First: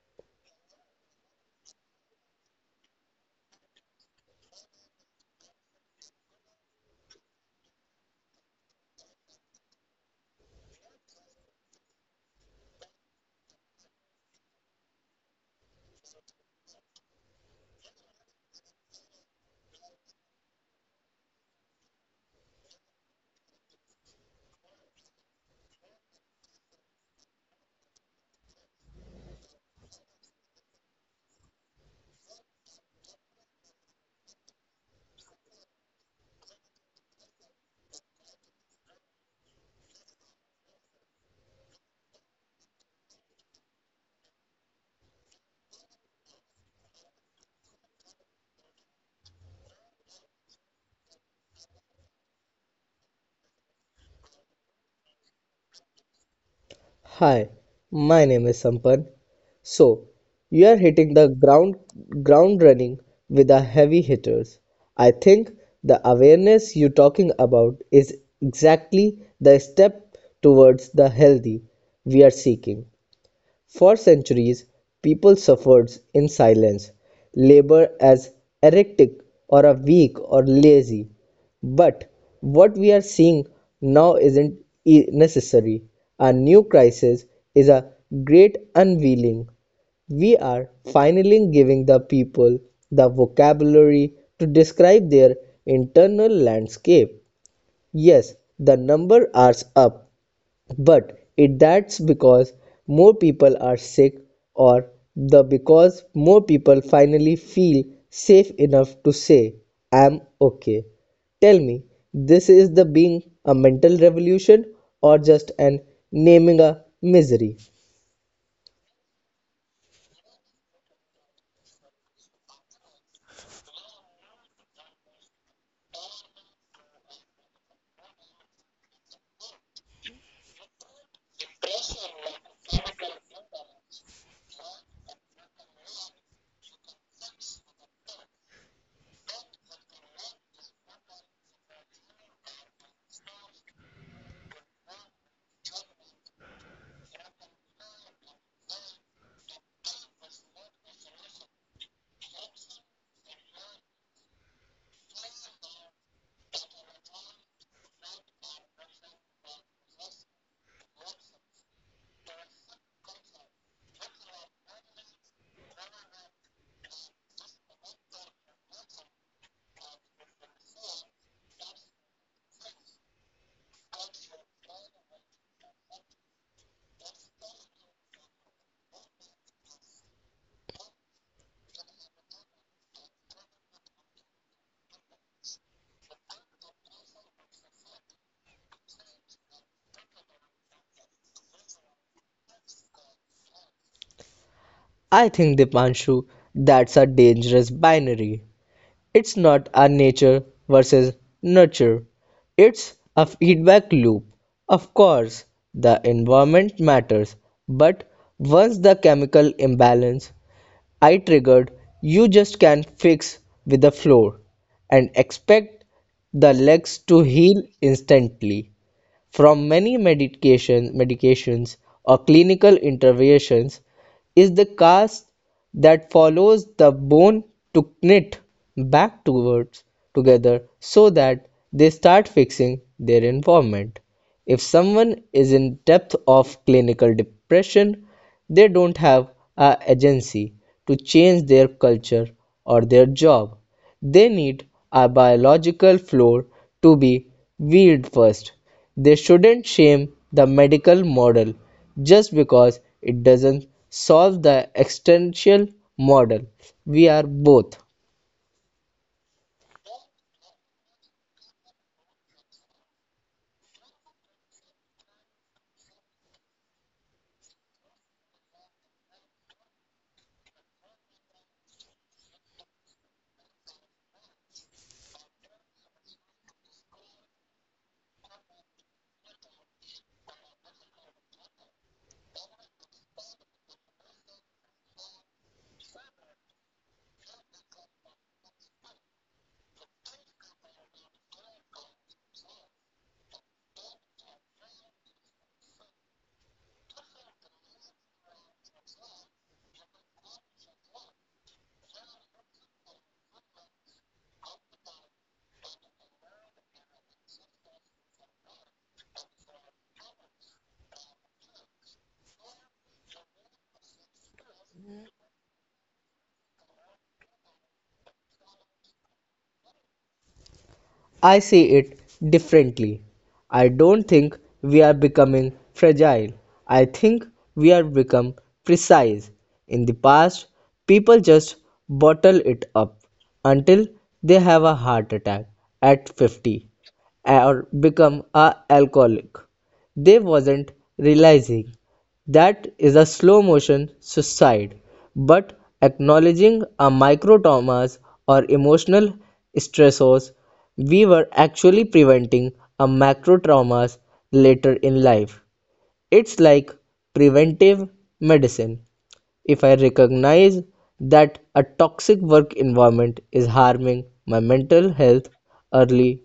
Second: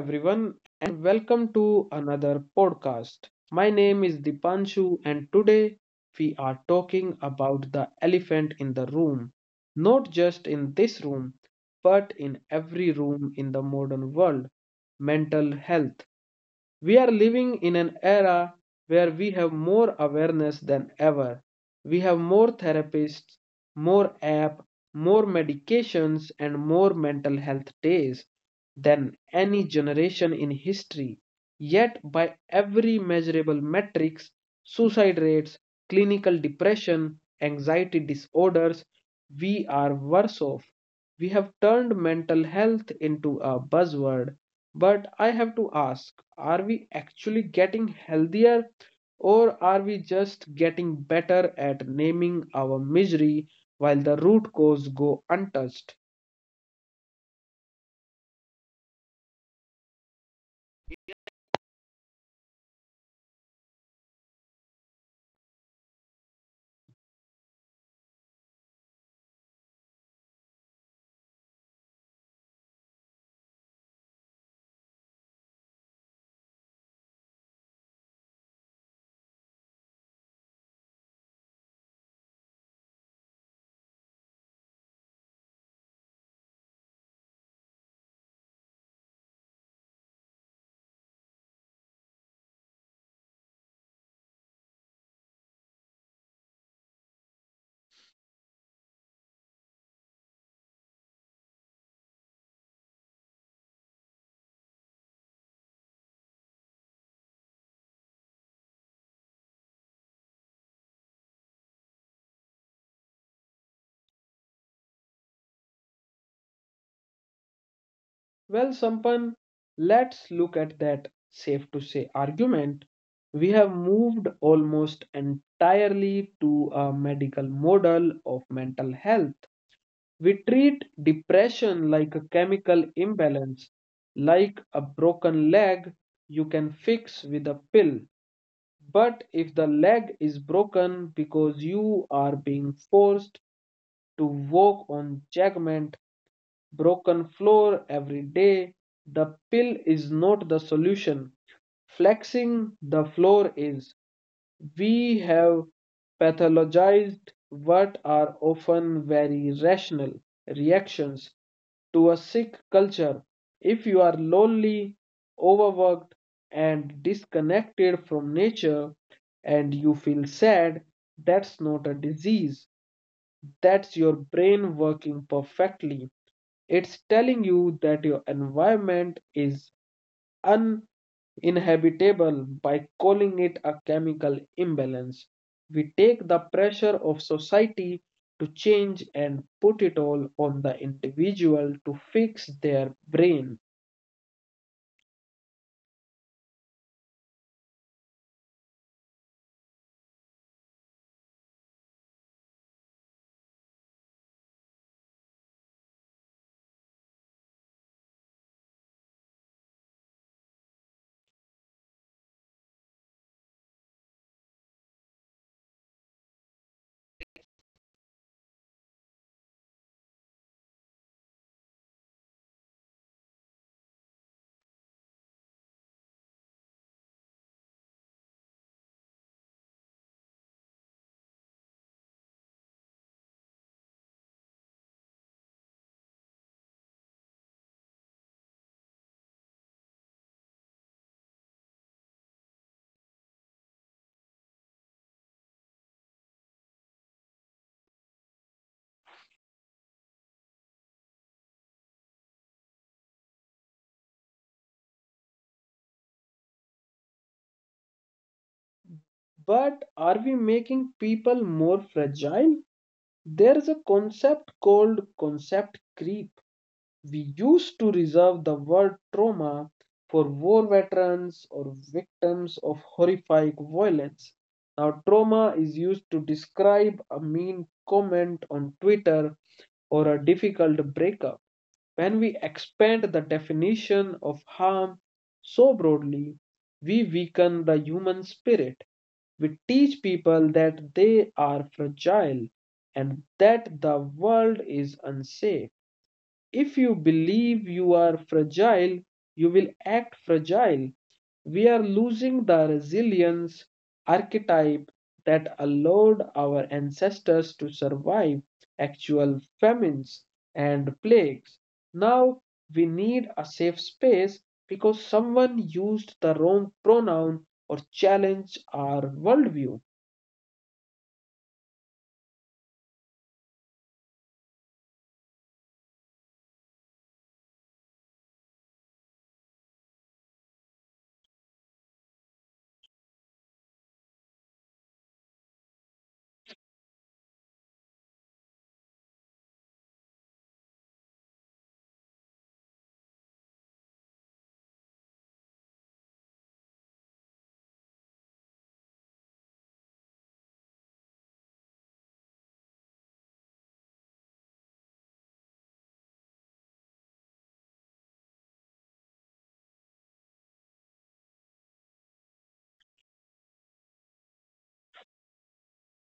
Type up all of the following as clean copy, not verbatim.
everyone, and welcome to another podcast. My name is Dipanshu, and today we are talking about the elephant in the room, not just in this room, but in every room in the modern world, mental health. We are living in an era where we have more awareness than ever. We have more therapists, more app, more medications and more mental health days than any generation in history. Yet by every measurable metrics, suicide rates, clinical depression, anxiety disorders, we are worse off. We have turned mental health into a buzzword, but I have to ask, are we actually getting healthier or are we just getting better at naming our misery while the root cause go untouched? Hi, my name is Sampan. So, you are hitting the ground running with the heavy hitters. I think the awareness you're talking about is exactly the step towards the healthy we are seeking. For centuries, people suffered in silence, labor as erratic or a weak or lazy. But what we are seeing now isn't necessary. A new crisis is a great unveiling. We are finally giving the people the vocabulary to describe their internal landscape. Yes, the number are up, but it that's because more people are sick or the because more people finally feel safe enough to say I'm okay. Tell me, this is the being a mental revolution or just an naming a misery? Well, Sampan, let's look at that safe to say argument. We have moved almost entirely to a medical model of mental health. We treat depression like a chemical imbalance, like a broken leg you can fix with a pill. But if the leg is broken because you are being forced to walk on jagged, broken floor every day, the pill is not the solution. Flexing the floor is. We have pathologized what are often very rational reactions to a sick culture. If you are lonely, overworked, and disconnected from nature, and you feel sad, that's not a disease. That's your brain working perfectly. It's telling you that your environment is uninhabitable by calling it a chemical imbalance. We take the pressure of society to change and put it all on the individual to fix their brain. I think Dipanshu, that's a dangerous binary. It's not a nature versus nurture, it's a feedback loop. Of course, the environment matters, but once the chemical imbalance I triggered, you just can't fix with the floor and expect the legs to heal instantly from many medications or clinical interventions is the cast that follows the bone to knit back towards together so that they start fixing their environment. If someone is in depth of clinical depression, they don't have an agency to change their culture or their job. They need a biological floor to be weed first. They shouldn't shame the medical model just because it doesn't solve the existential model. We are both. But are we making people more fragile? There's a concept called concept creep. We used to reserve the word trauma for war veterans or victims of horrific violence. Now, trauma is used to describe a mean comment on Twitter or a difficult breakup. When we expand the definition of harm so broadly, we weaken the human spirit. We teach people that they are fragile and that the world is unsafe. If you believe you are fragile, you will act fragile. We are losing the resilience archetype that allowed our ancestors to survive actual famines and plagues. Now we need a safe space because someone used the wrong pronoun or challenged our worldview. I see it differently. I don't think we are becoming fragile. I think we are become precise. In the past, people just bottle it up until they have a heart attack at 50 or become a alcoholic. They wasn't realizing that is a slow-motion suicide, but acknowledging our micro-traumas or emotional stressors, we were actually preventing our macro-traumas later in life. It's like preventive medicine. If I recognize that a toxic work environment is harming my mental health early,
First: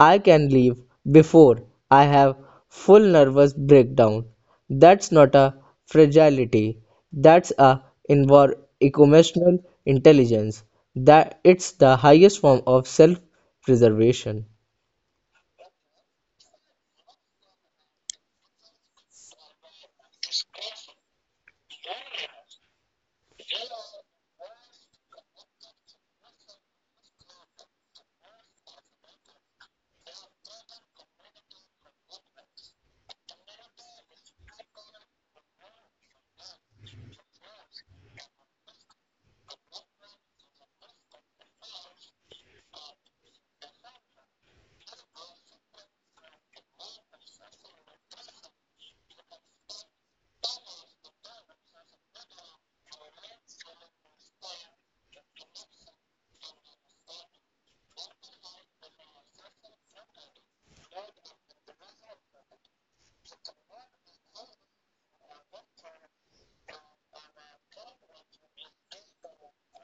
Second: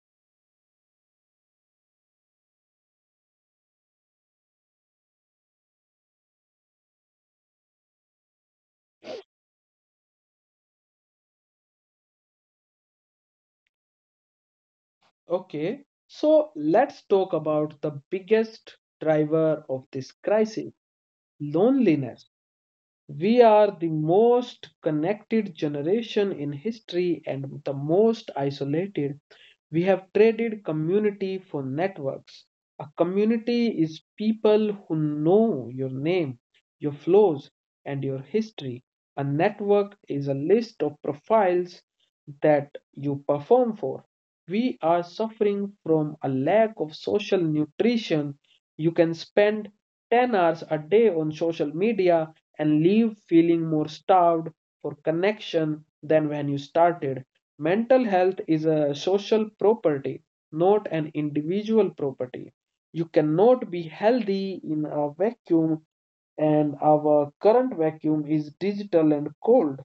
I can leave before I have full nervous breakdown. That's not a fragility. That's a inward emotional intelligence. That it's the highest form of self-preservation. Okay, so let's talk about the biggest driver of this crisis, loneliness. We are the most connected generation in history and the most isolated. We have traded community for networks. A community is people who know your name, your flaws, and your history. A network is a list of profiles that you perform for. We are suffering from a lack of social nutrition. You can spend 10 hours a day on social media and leave feeling more starved for connection than when you started. Mental health is a social property, not an individual property. You cannot be healthy in a vacuum and our current vacuum is digital and cold.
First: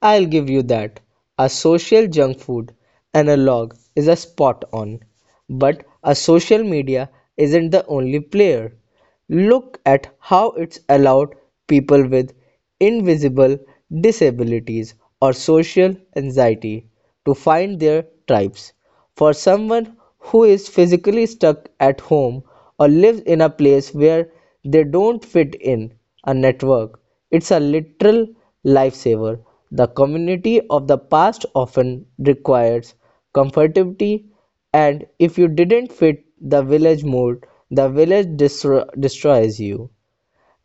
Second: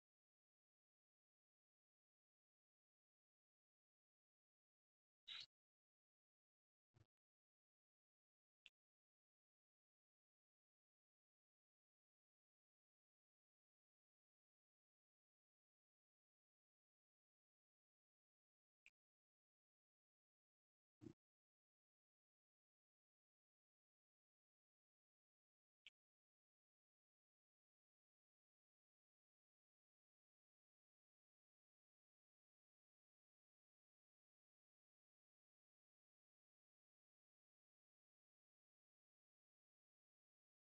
I'll give you that. A social junk food analog is a spot on. But a social media isn't the only player. Look at how it's allowed people with invisible disabilities or social anxiety to find their tribes. For someone who is physically stuck at home or lives in a place where they don't fit in a network, it's a literal lifesaver. The community of the past often requires comfortability, and if you didn't fit the village mold, the village destroys you.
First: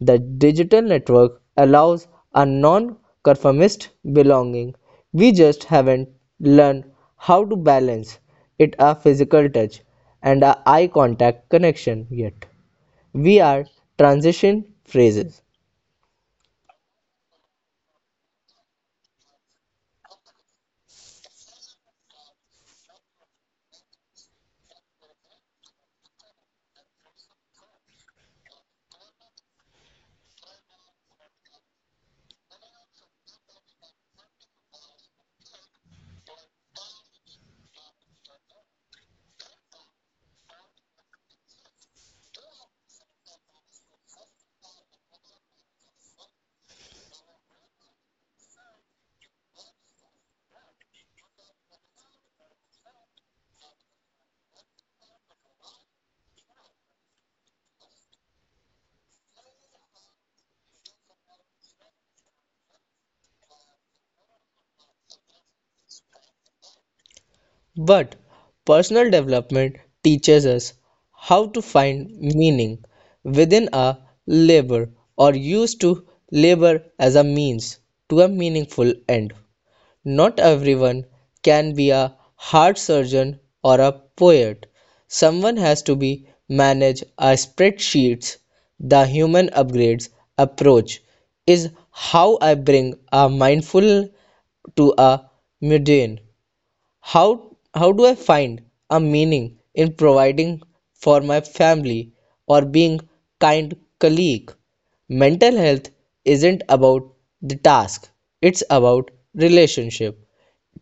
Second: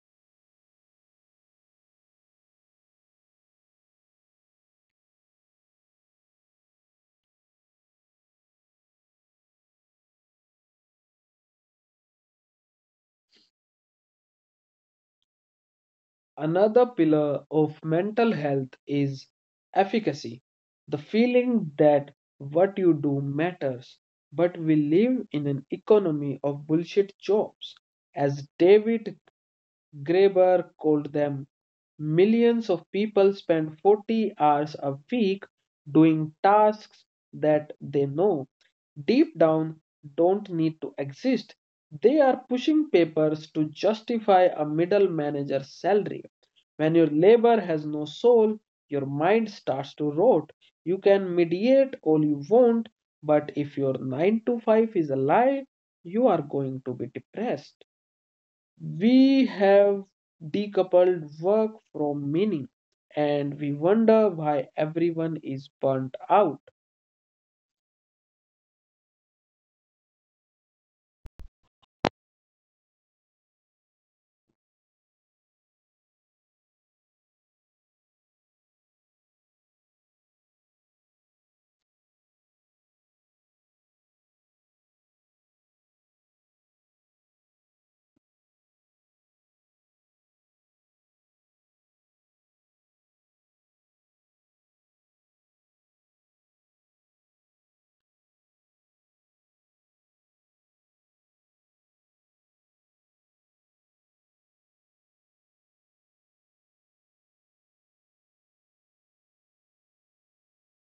The digital network allows a non-conformist belonging. We just haven't learned how to balance it a physical touch and a eye contact connection yet. We are transition phases. Another pillar of mental health is efficacy, the feeling that what you do matters. But we live in an economy of bullshit jobs, as David Graeber called them. Millions of people spend 40 hours a week doing tasks that they know deep down don't need to exist. They are pushing papers to justify a middle manager's salary. When your labor has no soul, your mind starts to rot. You can mediate all you want, but if your 9 to 5 is a lie, you are going to be depressed. We have decoupled work from meaning, and we wonder why everyone is burnt out. But personal development teaches us how to find meaning within our labor or use to labor as a means to a meaningful end. Not everyone can be a heart surgeon or a poet. Someone has to be manage a spreadsheets. The human upgrades approach is how I bring a mindful to a mundane. How do I find a meaning in providing for my family or being kind colleague? Mental health isn't about the task, it's about relationship.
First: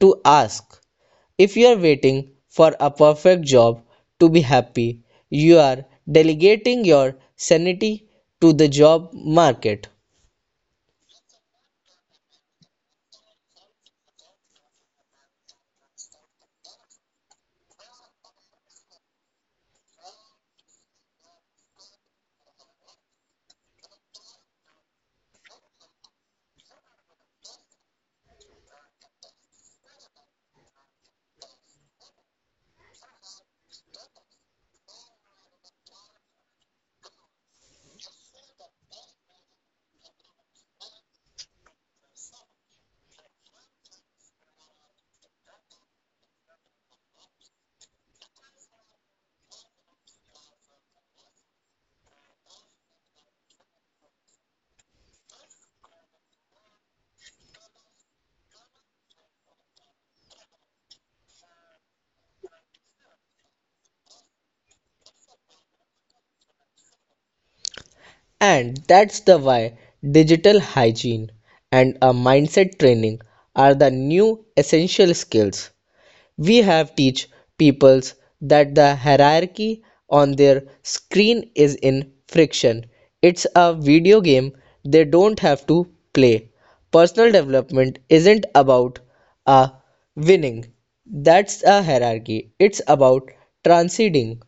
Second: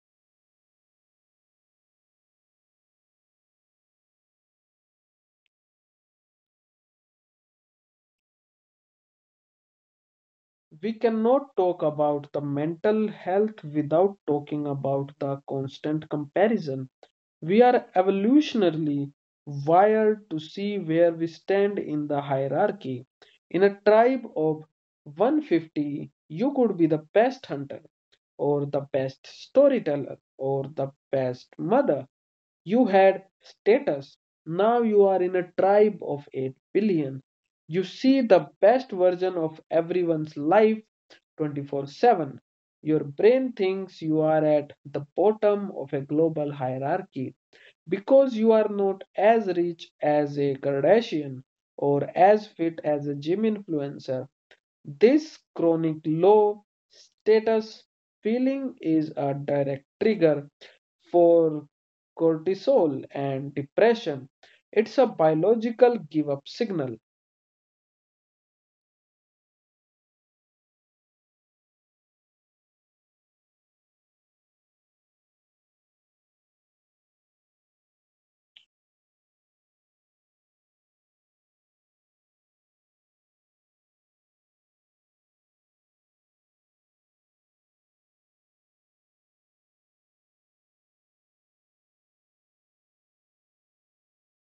To ask if you are waiting for a perfect job to be happy, you are delegating your sanity to the job market. We cannot talk about the mental health without talking about the constant comparison. We are evolutionarily wired to see where we stand in the hierarchy. In a tribe of 150, you could be the best hunter, or the best storyteller, or the best mother. You had status. Now you are in a tribe of 8 billion. You see the best version of everyone's life 24/7. Your brain thinks you are at the bottom of a global hierarchy because you are not as rich as a Kardashian or as fit as a gym influencer. This chronic low status feeling is a direct trigger for cortisol and depression. It's a biological give up signal. And that's the why digital hygiene and a mindset training are the new essential skills. We have teach peoples that the hierarchy on their screen is in friction. It's a video game they don't have to play. Personal development isn't about a winning. That's a hierarchy. It's about transcending,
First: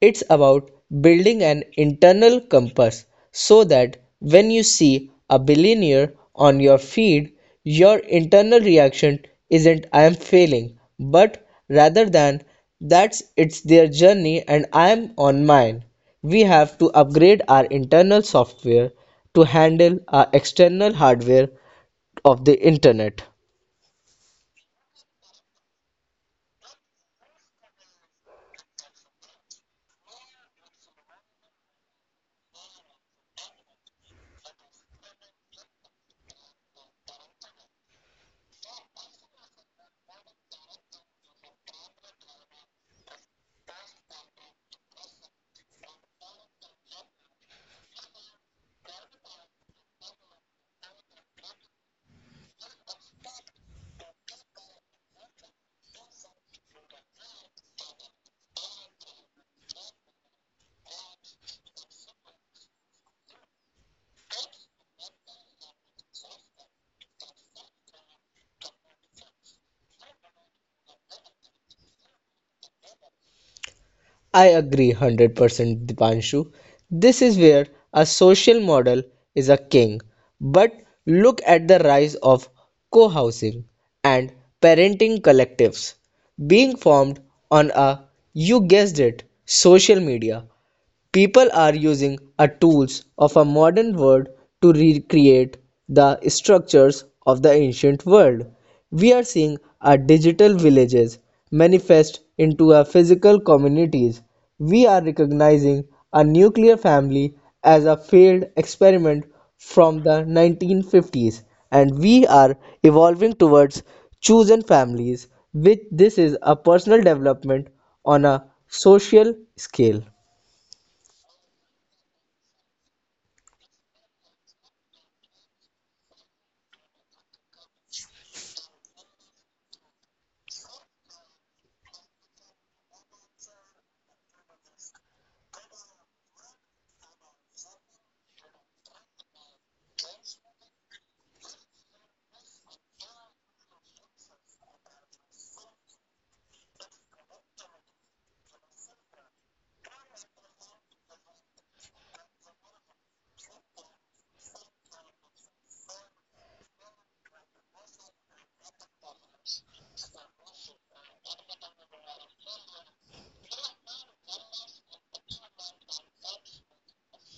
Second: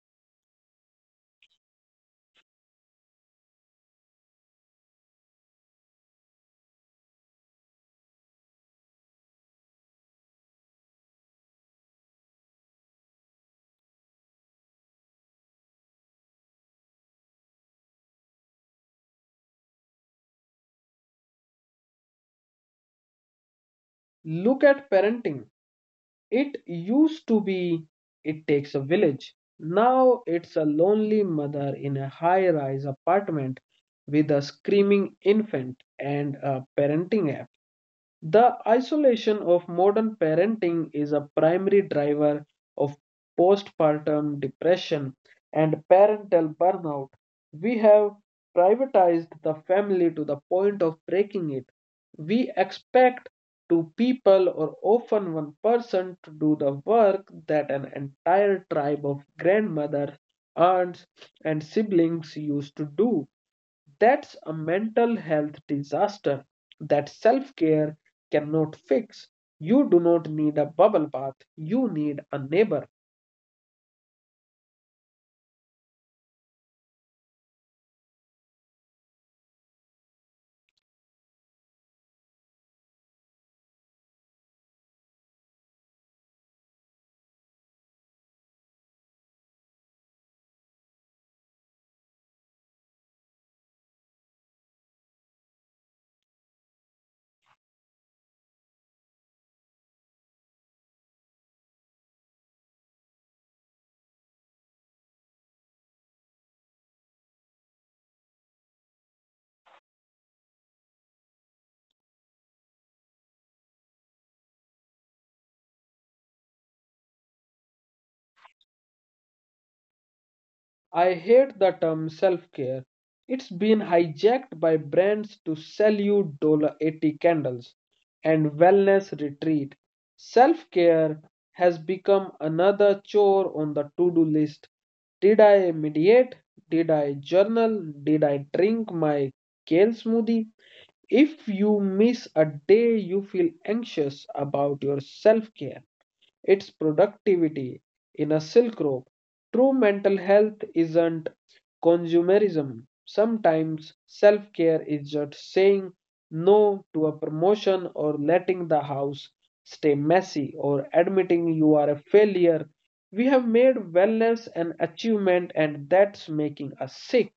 it's about building an internal compass so that when you see a billionaire on your feed, your internal reaction isn't I'm failing, but rather than that's it's their journey and I'm on mine. We have to upgrade our internal software to handle our external hardware of the internet. Look at parenting. It used to be, it takes a village. Now it's a lonely mother in a high rise apartment with a screaming infant and a parenting app. The isolation of modern parenting is a primary driver of postpartum depression and parental burnout. We have privatized the family to the point of breaking it. We expect two people or often one person to do the work that an entire tribe of grandmothers, aunts, and siblings used to do. That's a mental health disaster that self care cannot fix. You do not need a bubble bath, you need a neighbor. I agree 100% Dipanshu. This is where a social model is a king. But look at the rise of co housing and parenting collectives being formed on a, you guessed it, social media. People are using a tools of a modern world to recreate the structures of the ancient world. We are seeing our digital villages manifest into our physical communities. We are recognizing a nuclear family as a failed experiment from the 1950s and we are evolving towards chosen families which this is a personal development on a social scale. I hate the term self care. It's been hijacked by brands to sell you $80 candles and wellness retreat. Self care has become another chore on the to do list. Did I meditate? Did I journal? Did I drink my kale smoothie? If you miss a day, you feel anxious about your self care. Its productivity in a silk rope. True mental health isn't consumerism. Sometimes self care is just saying no to a promotion or letting the house stay messy or admitting you are a failure. We have made wellness an achievement and that's making us sick.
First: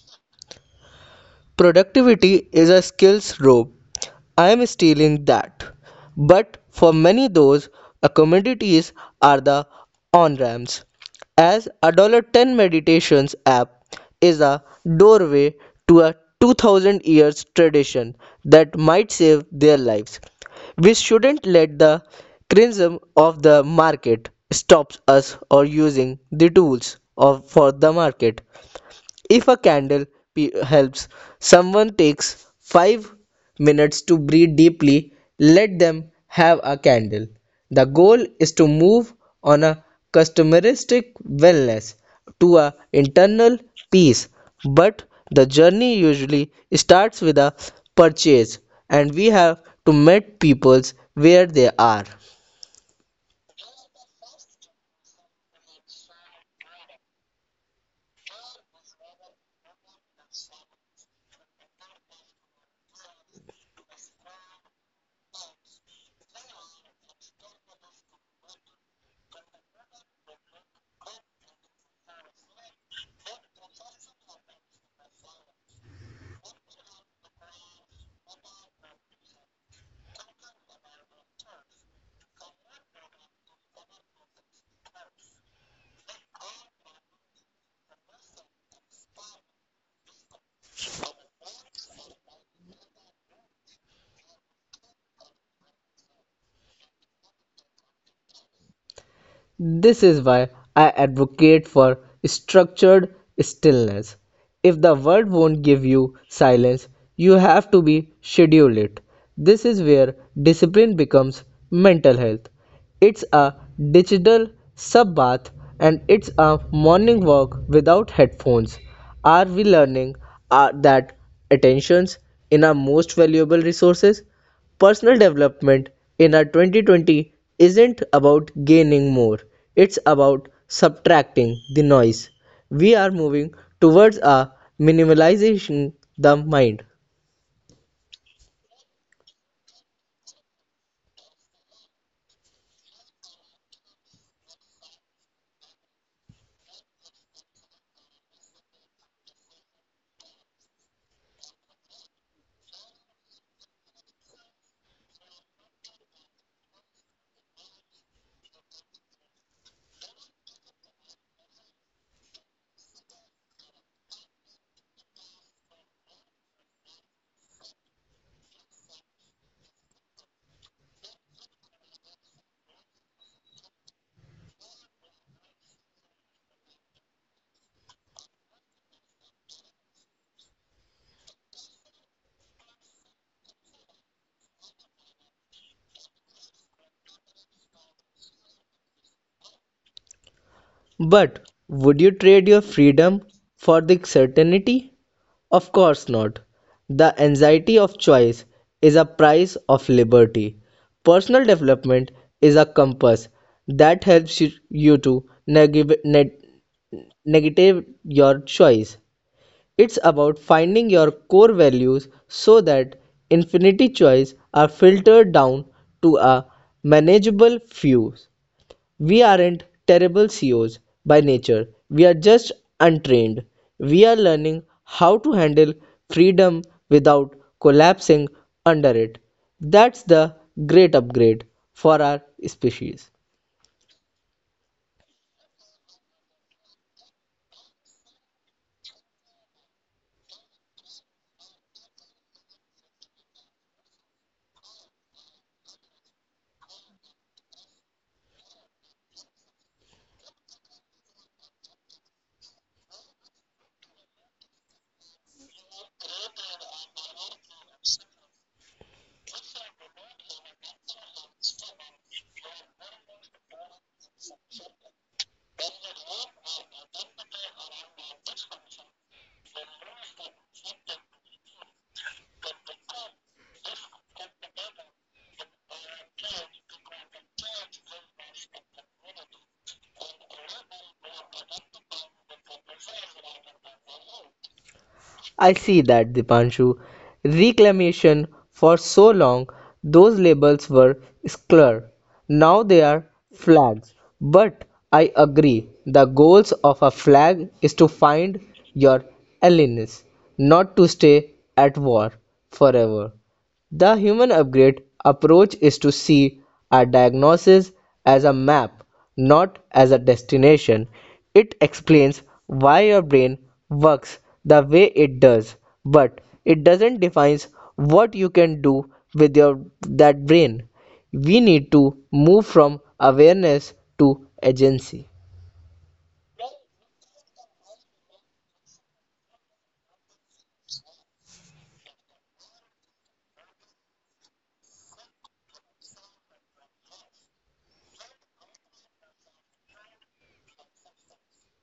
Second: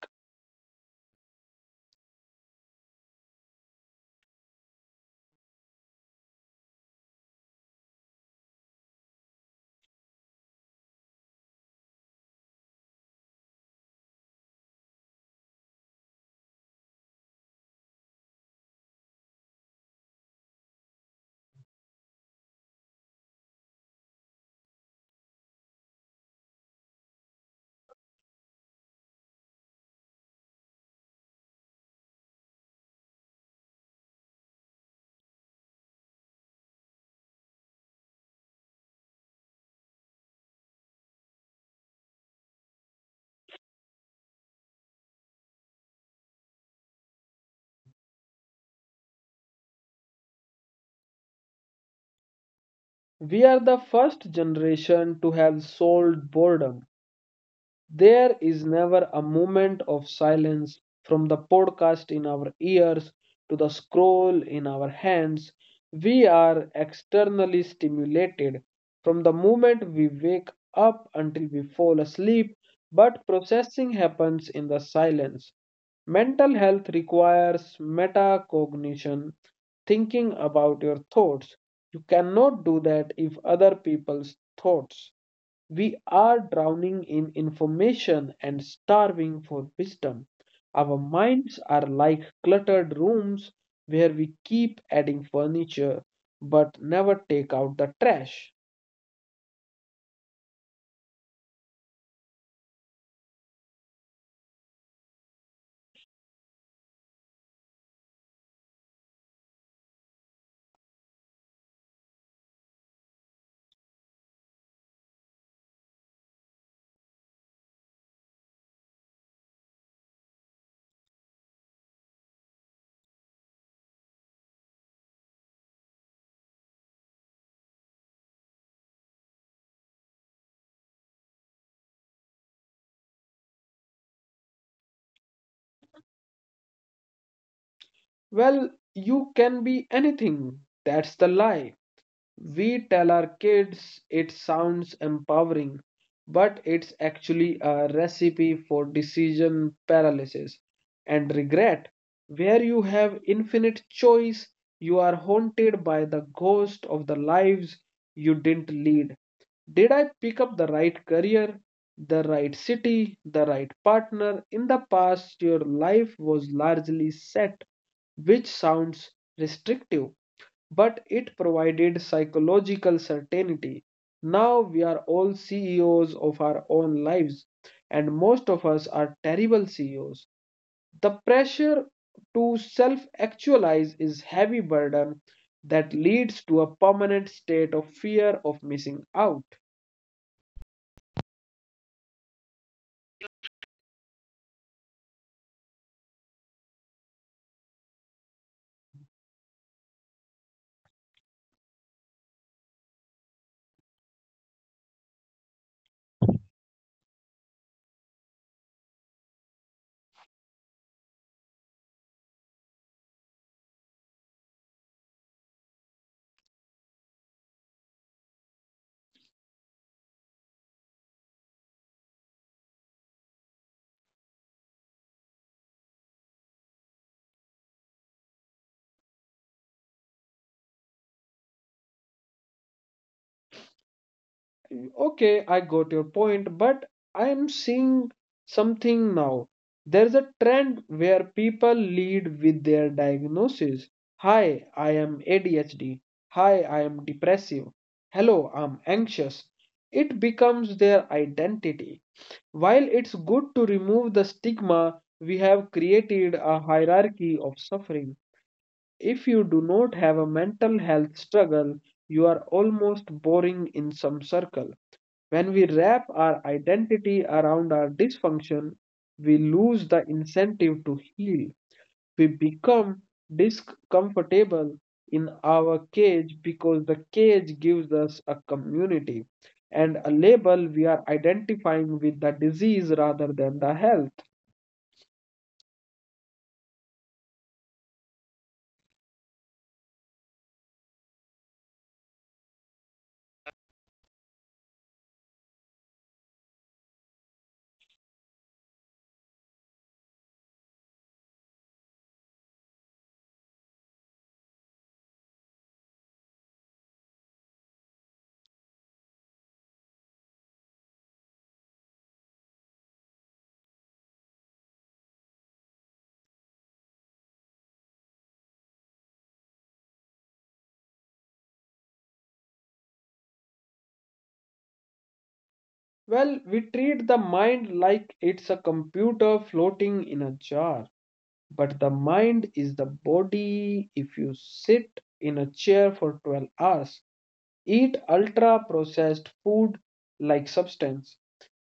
Productivity is a skills rope. I am stealing that. But for many those accommodations are the on-ramps. As a $1 10 meditations app is a doorway to a 2000 years tradition that might save their lives. We shouldn't let the criticism of the market stops us or using the tools of for the market. If a candle helps someone takes 5 minutes to breathe deeply, let them have a candle. The goal is to move on a customeristic wellness to a internal peace, but the journey usually starts with a purchase and we have to meet peoples where they are. We are the first generation to have solved boredom. There is never a moment of silence, from the podcast in our ears to the scroll in our hands. We are externally stimulated from the moment we wake up until we fall asleep, but processing happens in the silence. Mental health requires metacognition, thinking about your thoughts. You cannot do that if other people's thoughts, we are drowning in information and starving for wisdom. Our minds are like cluttered rooms where we keep adding furniture but never take out the trash. This is why I advocate for structured stillness. If the world won't give you silence, you have to be scheduled it. This is where discipline becomes mental health. It's a digital sub bath and it's a morning walk without headphones. Are we learning that attentions in our most valuable resources? Personal development in our 2020 isn't about gaining more, it's about subtracting the noise. We are moving towards a minimalization the mind. Well, you can be anything. That's the lie. We tell our kids it sounds empowering, but it's actually a recipe for decision paralysis and regret, where you have infinite choice. You are haunted by the ghost of the lives you didn't lead. Did I pick up the right career, the right city, the right partner? In the past, your life was largely set, which sounds restrictive but it provided psychological certainty. Now we are all CEOs of our own lives, and most of us are terrible CEOs. The pressure to self actualize is heavy burden that leads to a permanent state of fear of missing out. But would you trade your freedom for the certainty? Of course not. The anxiety of choice is a price of liberty. Personal development is a compass that helps you to negative your choice. It's about finding your core values so that infinity choice are filtered down to a manageable few. We aren't terrible CEOs by nature, we are just untrained. We are learning how to handle freedom without collapsing under it. That's the great upgrade for our species. Okay, I got your point, but I am seeing something now. There's a trend where people lead with their diagnosis. Hi, I am ADHD. Hi, I am depressive. Hello, I'm anxious. It becomes their identity. While it's good to remove the stigma, we have created a hierarchy of suffering. If you do not have a mental health struggle, you are almost boring in some circle. When we wrap our identity around our dysfunction, we lose the incentive to heal. We become discomfortable in our cage because the cage gives us a community and a label, we are identifying with the disease rather than the health. I see that, Dipanshu. Reclamation, for so long, those labels were square. Now they are flags. But I agree, the goals of a flag is to find your allies, not to stay at war forever. The human upgrade approach is to see a diagnosis as a map, not as a destination. It explains why your brain works the way it does, but it doesn't define what you can do with your that brain. We need to move from awareness to agency. Well, we treat the mind like it's a computer floating in a jar. But the mind is the body. If you sit in a chair for 12 hours, eat ultra processed food like substance,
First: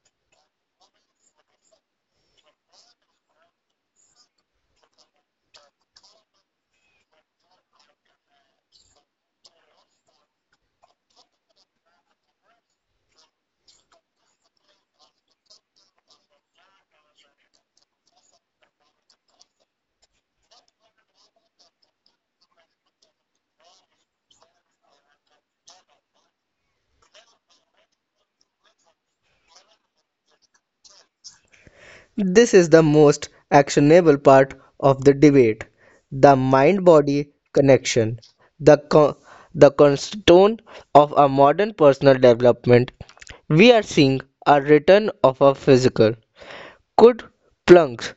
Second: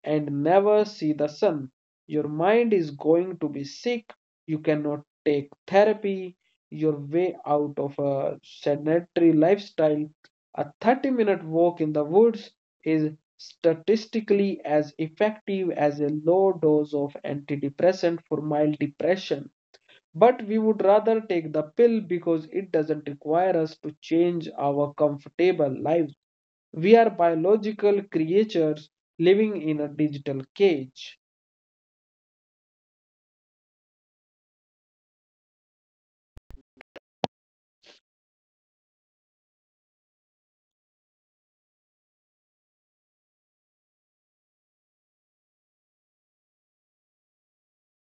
and never see the sun, your mind is going to be sick. You cannot take therapy. Your way out of a sedentary lifestyle, a 30-minute walk in the woods is statistically as effective as a low dose of antidepressant for mild depression. But we would rather take the pill because it doesn't require us to change our comfortable lives. We are biological creatures living in a digital cage. This is the most actionable part of the debate the mind body connection, the, co- the cornerstone of our modern personal development. We are seeing a return of our physical. Could plunks,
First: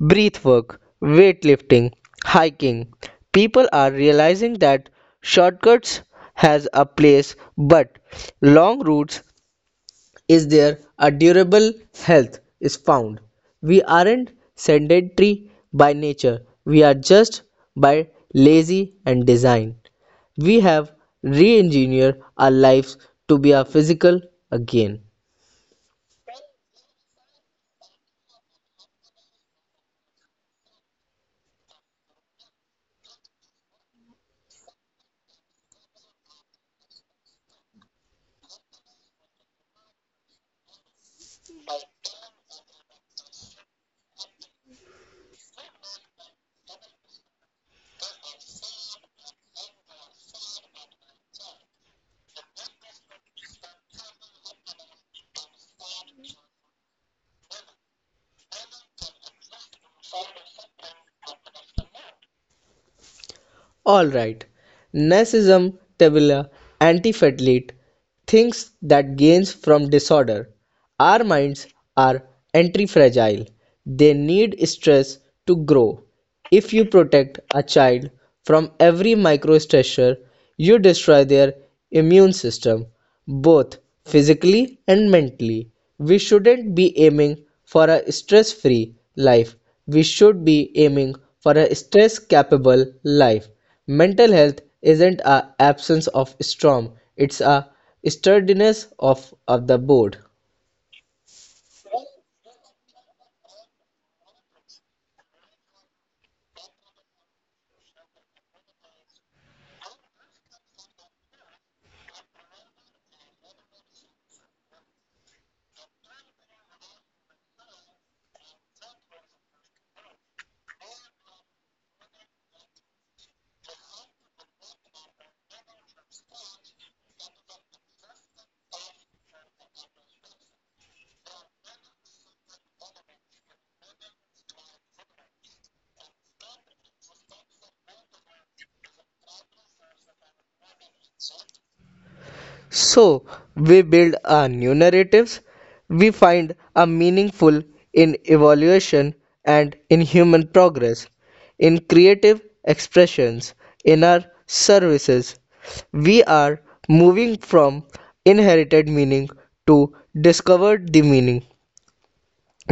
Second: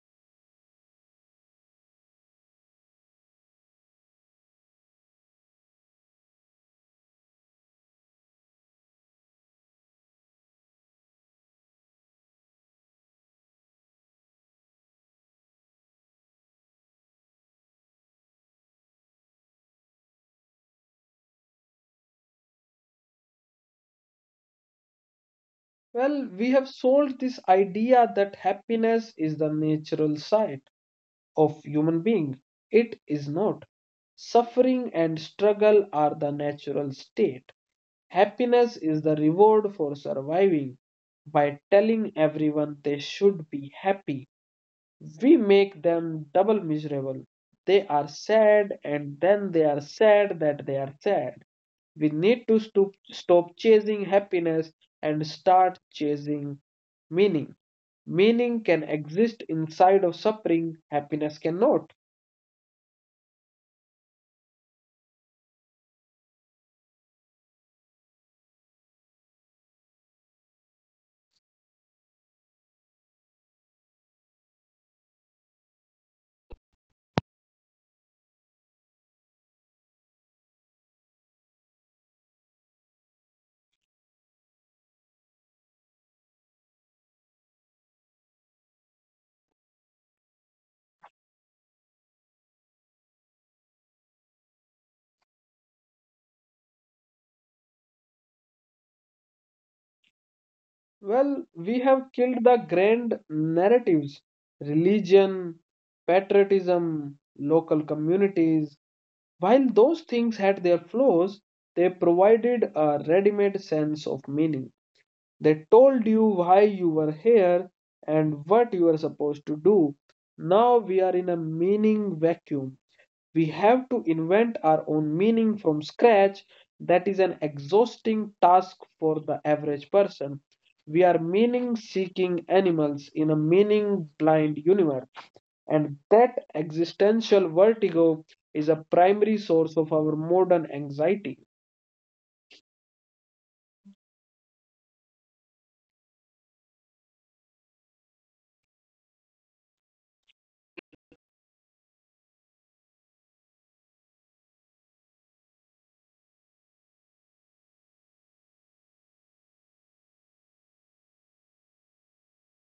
breath work, weightlifting, hiking. People are realizing that shortcuts has a place, but long routes is there a durable health is found. We aren't sedentary by nature, we are just by lazy and design. We have re engineered our lives to be our physical again. Well, we have sold this idea that happiness is the natural side of human being. It is not. Suffering and struggle are the natural state. Happiness is the reward for surviving. By telling everyone they should be happy, we make them double miserable. They are sad and then they are sad that they are sad. We need to stop chasing happiness and start chasing meaning. Meaning can exist inside of suffering, happiness cannot. Alright, Nazism tabula antifatlit thinks that gains from disorder. Our minds are anti-fragile. They need stress to grow. If you protect a child from every micro stressor, you destroy their immune system, both physically and mentally. We shouldn't be aiming for a stress-free life. We should be aiming for a stress-capable life. Mental health isn't a absence of storm, it's a sturdiness of the board. Well, we have killed the grand narratives, religion, patriotism, local communities. While those things had their flaws, they provided a ready made sense of meaning. They told you why you were here and what you were supposed to do. Now we are in a meaning vacuum. We have to invent our own meaning from scratch. That is an exhausting task for the average person. We are meaning seeking animals in a meaning blind universe. And that existential vertigo is a primary source of our modern anxiety. So we build our new narratives, we find a meaningful in evaluation and in human progress, in creative expressions, in our services. We are moving from inherited meaning to discovered the meaning.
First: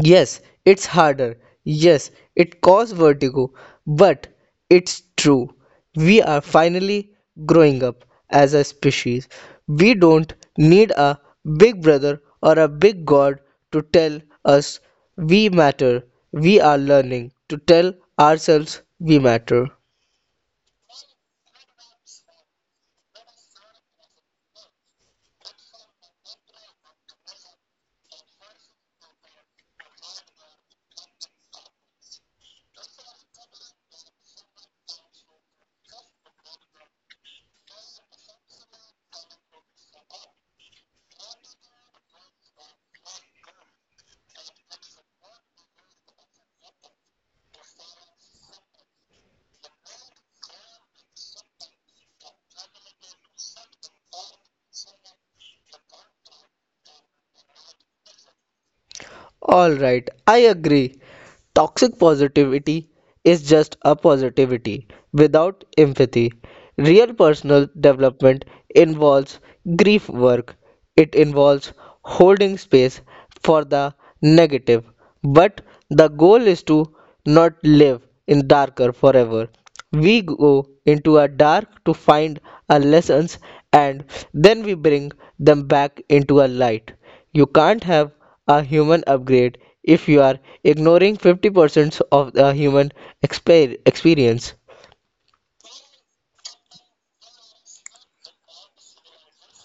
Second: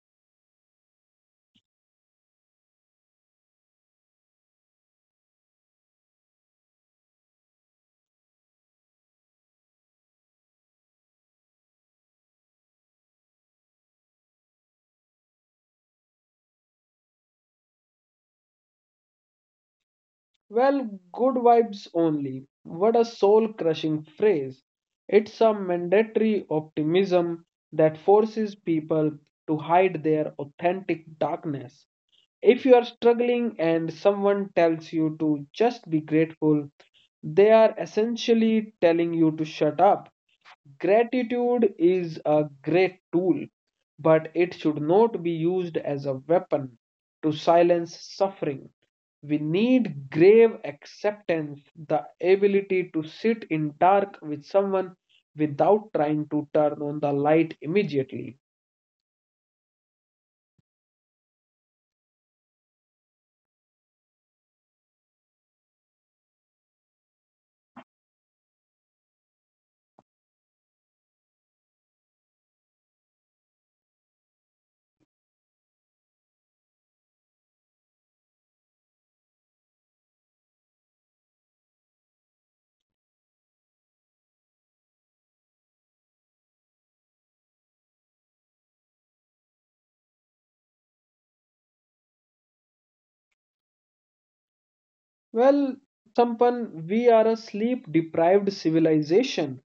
Yes, it's harder. Yes, it causes vertigo. But it's true. We are finally growing up as a species. We don't need a big brother or a big god to tell us we matter. We are learning to tell ourselves we matter. Well, good vibes only. What a soul crushing phrase. It's a mandatory optimism that forces people to hide their authentic darkness. If you are struggling and someone tells you to just be grateful, they are essentially telling you to shut up. Gratitude is a great tool, but it should not be used as a weapon to silence suffering. We need grave acceptance, the ability to sit in dark with someone without trying to turn on the light immediately. All right, I agree. Toxic positivity is just a positivity without empathy. Real personal development involves grief work, it involves holding space for the negative. But the goal is to not live in darker forever. We go into a dark to find our lessons and then we bring them back into a light. You can't have a human upgrade if you are ignoring 50% of the human experience. Well, Sampan, we are a sleep deprived civilization.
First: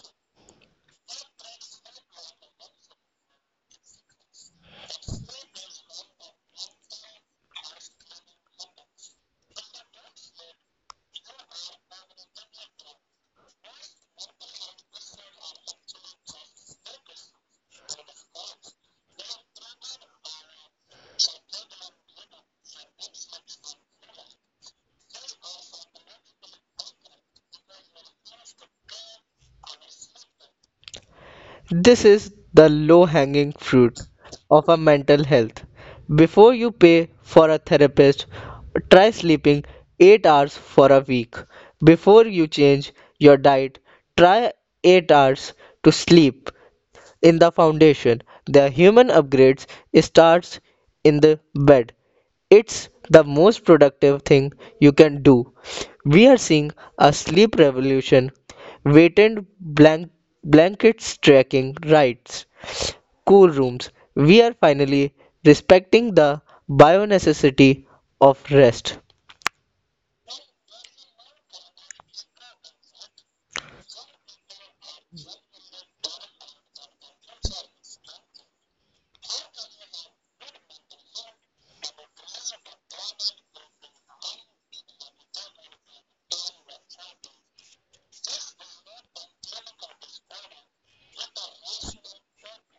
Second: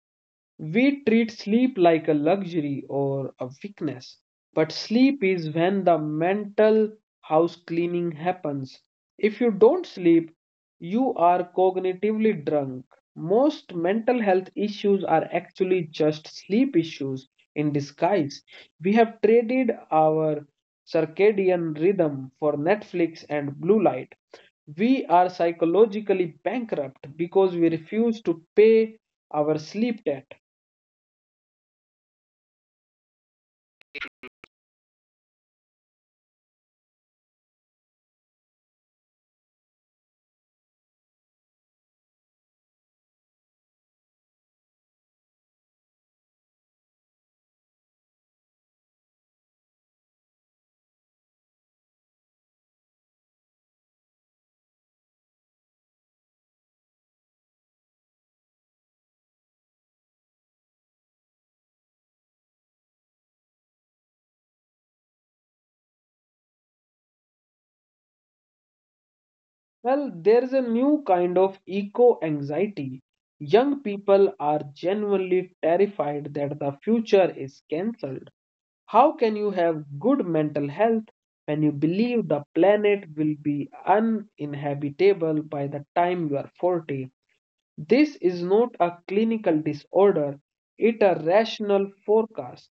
We treat sleep like a luxury or a weakness, but sleep is when the mental house cleaning happens. If you don't sleep, you are cognitively drunk. Most mental health issues are actually just sleep issues in disguise. We have traded our circadian rhythm for Netflix and blue light. We are psychologically bankrupt because we refuse to pay our sleep debt. This is the low hanging fruit of a mental health. Before you pay for a therapist, try sleeping 8 hours for a week. Before you change your diet, try 8 hours to sleep in the foundation. The human upgrades starts in the bed. It's the most productive thing you can do. We are seeing a sleep revolution. Weighted blank- Blankets tracking rights. Cool rooms. We are finally respecting the bio necessity of rest. Well, there is a new kind of eco anxiety. Young people are genuinely terrified that the future is cancelled. How can you have good mental health when you believe the planet will be uninhabitable by the time you are 40? This is not a clinical disorder, it a rational forecast.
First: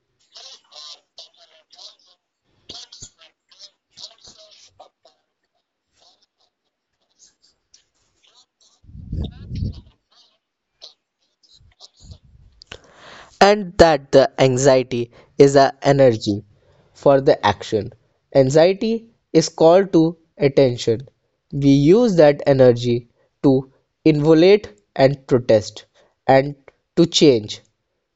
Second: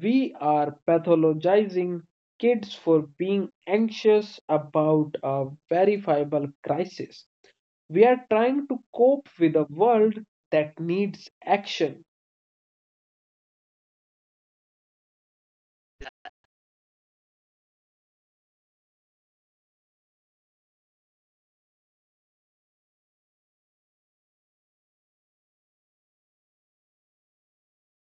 We are pathologizing kids for being anxious about a verifiable crisis. We are trying to cope with a world that needs action. And that the anxiety is an energy for the action. Anxiety is called to attention. We use that energy to involate and protest and to change.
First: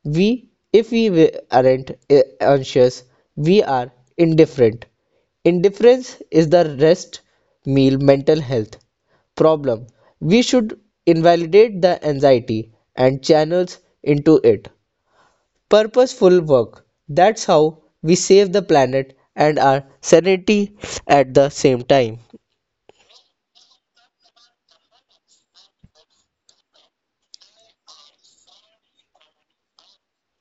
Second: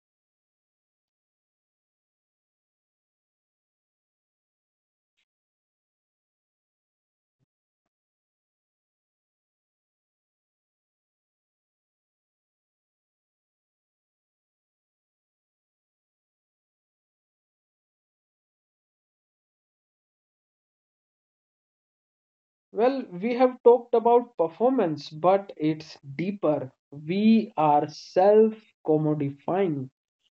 We, if we aren't anxious, we are indifferent. Indifference is the rest meal mental health problem. We should invalidate the anxiety and channels into it purposeful work. That's how we save the planet and our sanity at the same time. Well, we have talked about performance, but it's deeper. We are self commodifying.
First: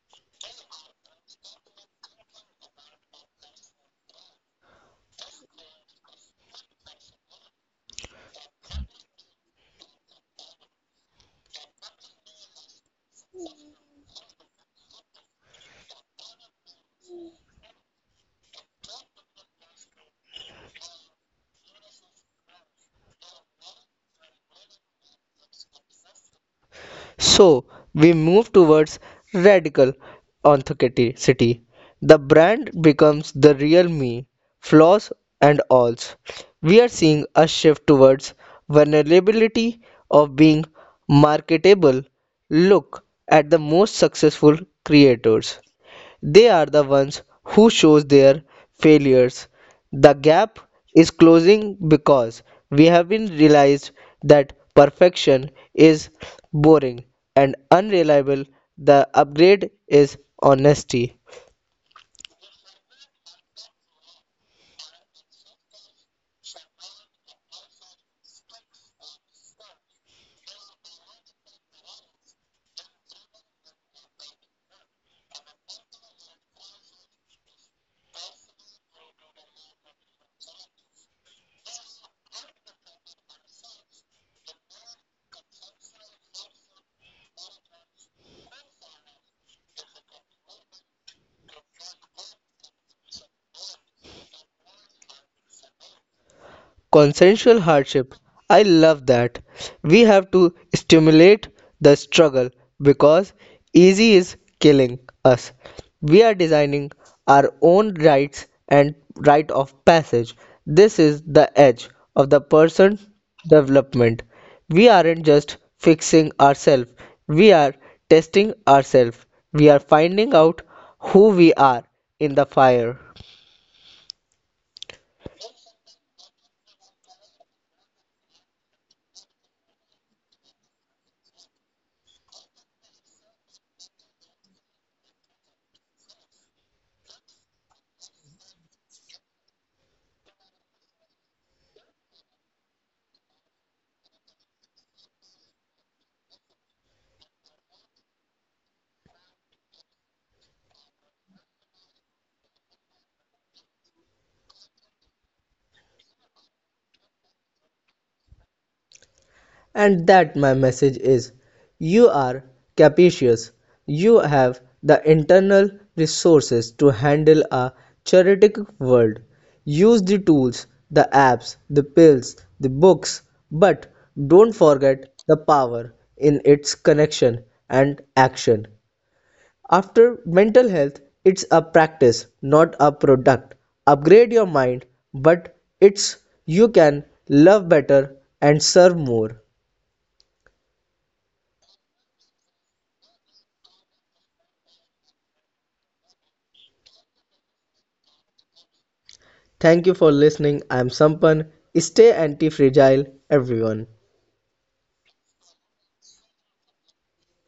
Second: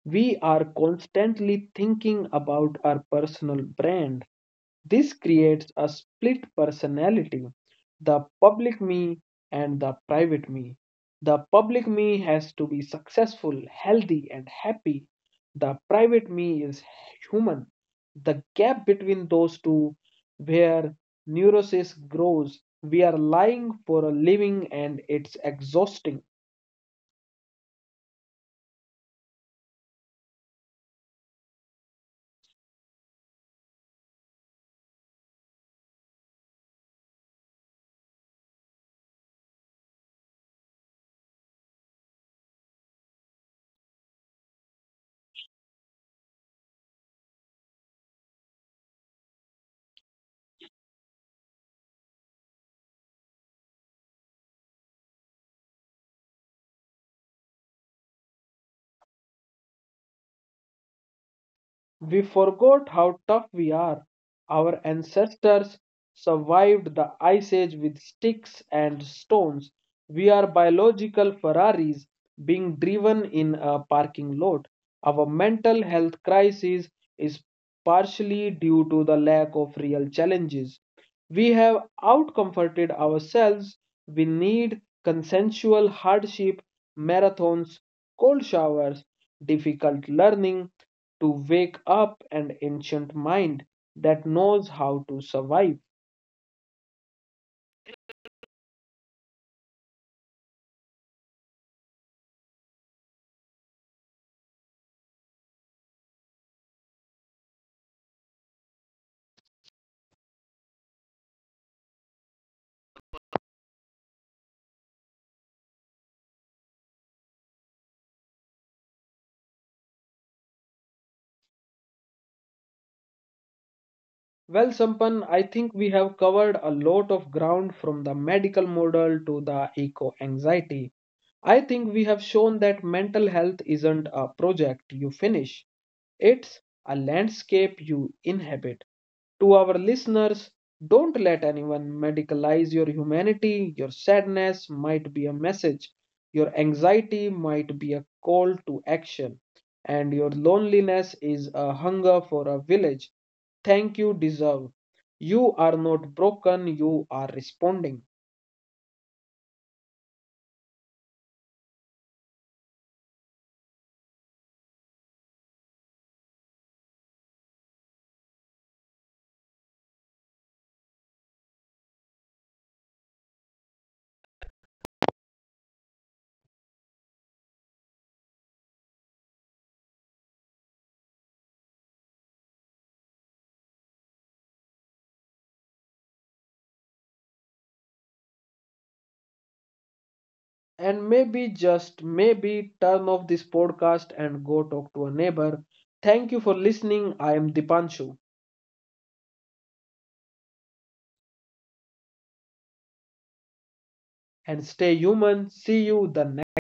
We are constantly thinking about our personal brand. This creates a split personality, the public me and the private me. The public me has to be successful, healthy, and happy. The private me is human. The gap between those two, where neurosis grows, we are lying for a living and it's exhausting. So, we move towards radical authenticity. The brand becomes the real me, flaws and alls. We are seeing a shift towards vulnerability of being marketable. Look at the most successful creators. They are the ones who shows their failures. The gap is closing because we have been realized that perfection is boring and unreliable. The upgrade is honesty. We forgot how tough we are. Our ancestors survived the ice age with sticks and stones. We are biological Ferraris being driven in a parking lot. Our mental health crisis is partially due to the lack of real challenges. We have outcomforted ourselves. We need consensual hardship, marathons, cold showers, difficult learning, to wake up an ancient mind that knows how to survive. Consensual hardship. I love that. We have to stimulate the struggle because easy is killing us. We are designing our own rights and rite of passage. This is the edge of the person development. We aren't just fixing ourselves, we are testing ourselves. We are finding out who we are in the fire. Well, Sampan, I think we have covered a lot of ground, from the medical model to the eco anxiety. I think we have shown that mental health isn't a project you finish. It's a landscape you inhabit. To our listeners, don't let anyone medicalize your humanity. Your sadness might be a message, your anxiety might be a call to action, and your loneliness is a hunger for a village. Thank you, deserve. You are not broken, you are responding. And that my message is you are capacious. You have the internal resources to handle a chaotic world. Use the tools, the apps, the pills, the books, but don't forget the power in its connection and action. After mental health, it's a practice, not a product. Upgrade your mind, but it's you can love better and serve more. And maybe, just maybe, turn off this podcast and go talk to a neighbor. Thank you for listening. I am Dipanshu. Thank you for listening. I'm Sampan. Stay anti fragile, everyone. And stay human. See you the next.